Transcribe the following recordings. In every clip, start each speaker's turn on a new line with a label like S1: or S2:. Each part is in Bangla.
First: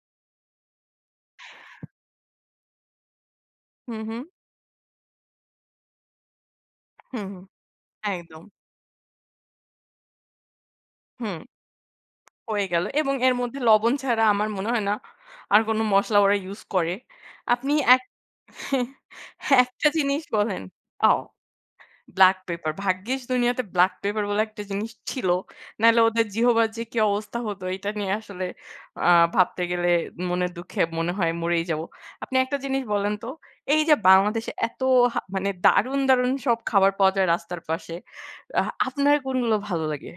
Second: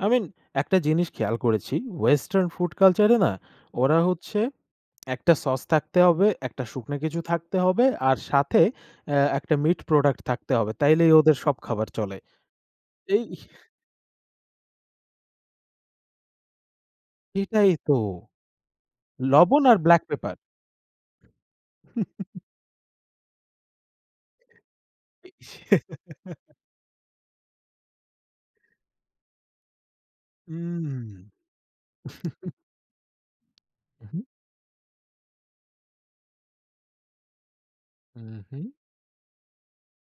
S1: I mean একটা জিনিস খেয়াল করেছি Western food culture এ না ওরা
S2: হুম, হুম।
S1: হচ্ছে একটা sauce থাকতে হবে, একটা শুকনো কিছু
S2: হুম, হুম।
S1: থাকতে হবে আর
S2: একদম।
S1: সাথে অ্যা একটা meat product থাকতে হবে। তাইলেই ওদের
S2: হুম।
S1: সব খাবার চলে।
S2: হয়ে গেল এবং
S1: এই
S2: এর মধ্যে লবণ ছাড়া আমার মনে হয় না আর কোনো মসলা ওরা use করে।
S1: সেটাই
S2: আপনি
S1: তো।
S2: এক
S1: লবণ আর
S2: একটা
S1: black
S2: জিনিস
S1: pepper.
S2: বলেন। ও! black pepper ভাগ্যিস দুনিয়াতে black pepper বলে একটা জিনিস ছিল, নাইলে ওদের জিহবার যে কী অবস্থা হতো এটা নিয়ে আসলে আ ভাবতে গেলে মনের
S1: উ
S2: দুঃখে মনে
S1: হুম।
S2: হয় মরেই যাব। আপনি একটা জিনিস বলেন তো, এই যে
S1: উহু।
S2: বাংলাদেশে এত হা মানে দারুন- দারুন সব খাবার পাওয়া যায় রাস্তার পাশে,
S1: উ
S2: অ্যাহ
S1: হুম।
S2: আপনার কোনগুলো ভালো লাগে?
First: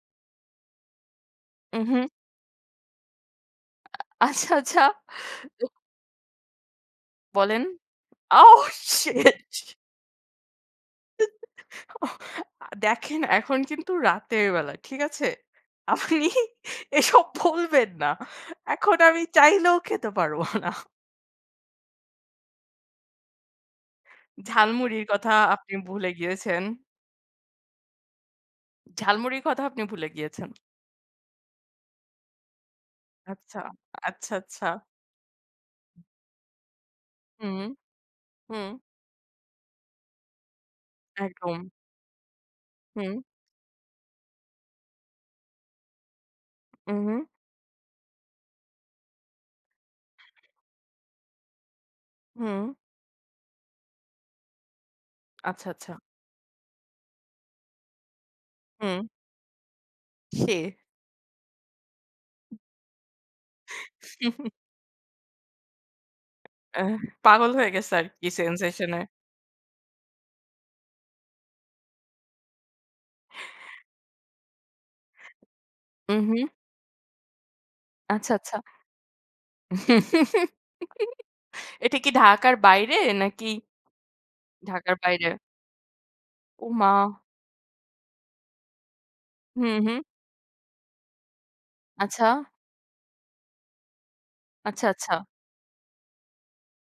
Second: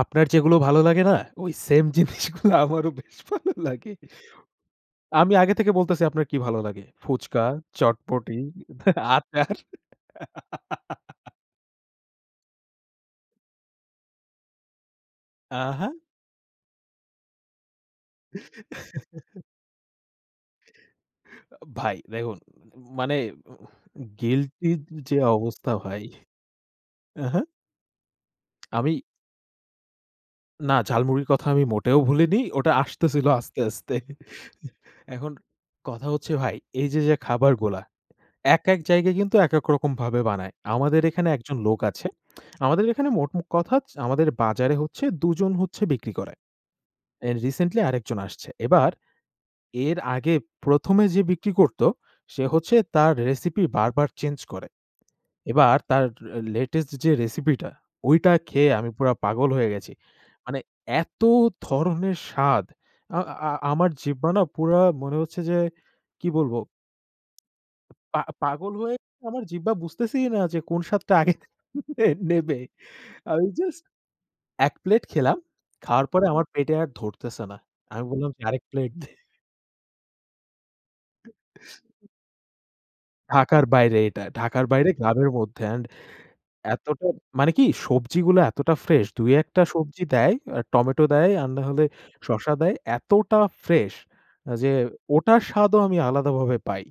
S1: আপনার যেগুলো ভালো লাগে না? ওই
S2: উ,
S1: same
S2: হুম।
S1: জিনিসগুলো আমারও বেশ ভালো লাগে।
S2: আচ্ছা, আচ্ছা।
S1: আমি আগে থেকে বলতেছি আপনার কী ভালো লাগে ফুচকা,
S2: বলেন।
S1: চটপটি,
S2: Oh
S1: আচার।
S2: Shit! দেখেন এখন কিন্তু রাতের বেলা ঠিক আছে?
S1: আহা!
S2: আপনি এসব বলবেন না। এখন আমি চাইলেও খেতে পারবো না।
S1: অ ভাই দেখুন ম মানে অ অ guilty- র
S2: ঝালমুড়ির
S1: যে
S2: কথা
S1: অবস্থা
S2: আপনি
S1: ভাই।
S2: ভুলে গিয়েছেন।
S1: উহু। আমি।
S2: ঝালমুড়ির কথাও আপনি ভুলে গিয়েছেন।
S1: না, ঝাল মুড়ির কথা আমি মোটেও ভুলিনি। ওটা আসতেছিল
S2: আচ্ছা,
S1: আস্তে আস্তে।
S2: আচ্ছা, আচ্ছা।
S1: এখন কথা হচ্ছে ভাই এই যে যে
S2: হুম,
S1: খাবারগুলা, এক-
S2: হুম।
S1: এক জায়গায় কিন্তু এক, এক রকম ভাবে বানায়। আমাদের এখানে একজন
S2: একদম।
S1: লোক আছে। আমাদের এখানে
S2: হুম।
S1: মোট ম কথা আমাদের বাজারে হচ্ছে দুজন হচ্ছে বিক্রি করে
S2: উ হুম।
S1: and recently আরেকজন আসছে। এবার এর আগে প্রথমে যে বিক্রি করতো, সে
S2: হুম।
S1: হচ্ছে তার recipe বারবার change করে।
S2: আচ্ছা,
S1: এবার
S2: আচ্ছা।
S1: তার latest যে recipe টা, ওইটা খেয়ে আমি
S2: হুম।
S1: পুরা পাগল হয়ে গেছি। মানে
S2: সে।
S1: এত ধরনের স্বাদ, অ্যা অ্যা আমার জিহ্বা না পুরা মনে হচ্ছে যে কী বলবো?
S2: অ্যাহ পাগল হয়ে গেছে
S1: পা
S2: আরকি
S1: পাগল
S2: sensation
S1: হয়ে
S2: এ।
S1: আমার জিহ্বা বুঝতেছেই না যে কোন স্বাদটা আগে নেবে। আমি just এক plate খেলাম। খাওয়ার পরে আমার
S2: উহুম।
S1: পেটে আর ধরতেছে না। আমি বললাম
S2: আচ্ছা,
S1: যে আরেক
S2: আচ্ছা।
S1: plate দে।
S2: এটা কী ঢাকার বাইরে নাকি?
S1: ঢাকার বাইরে এটা। ঢাকার বাইরে
S2: ঢাকার বাইরে।
S1: গ্রামের মধ্যে and
S2: ও মা!
S1: এতটা মানে কী সবজিগুলো এতটা fresh। দুই একটা
S2: হুম,
S1: সবজি
S2: হুম।
S1: দেয়, টমেটো দেয় আর নাহলে
S2: আচ্ছা।
S1: শসা দেয়। এতটা fresh যে
S2: আচ্ছা, আচ্ছা।
S1: ওটার স্বাদও আমি আলাদাভাবে পাই।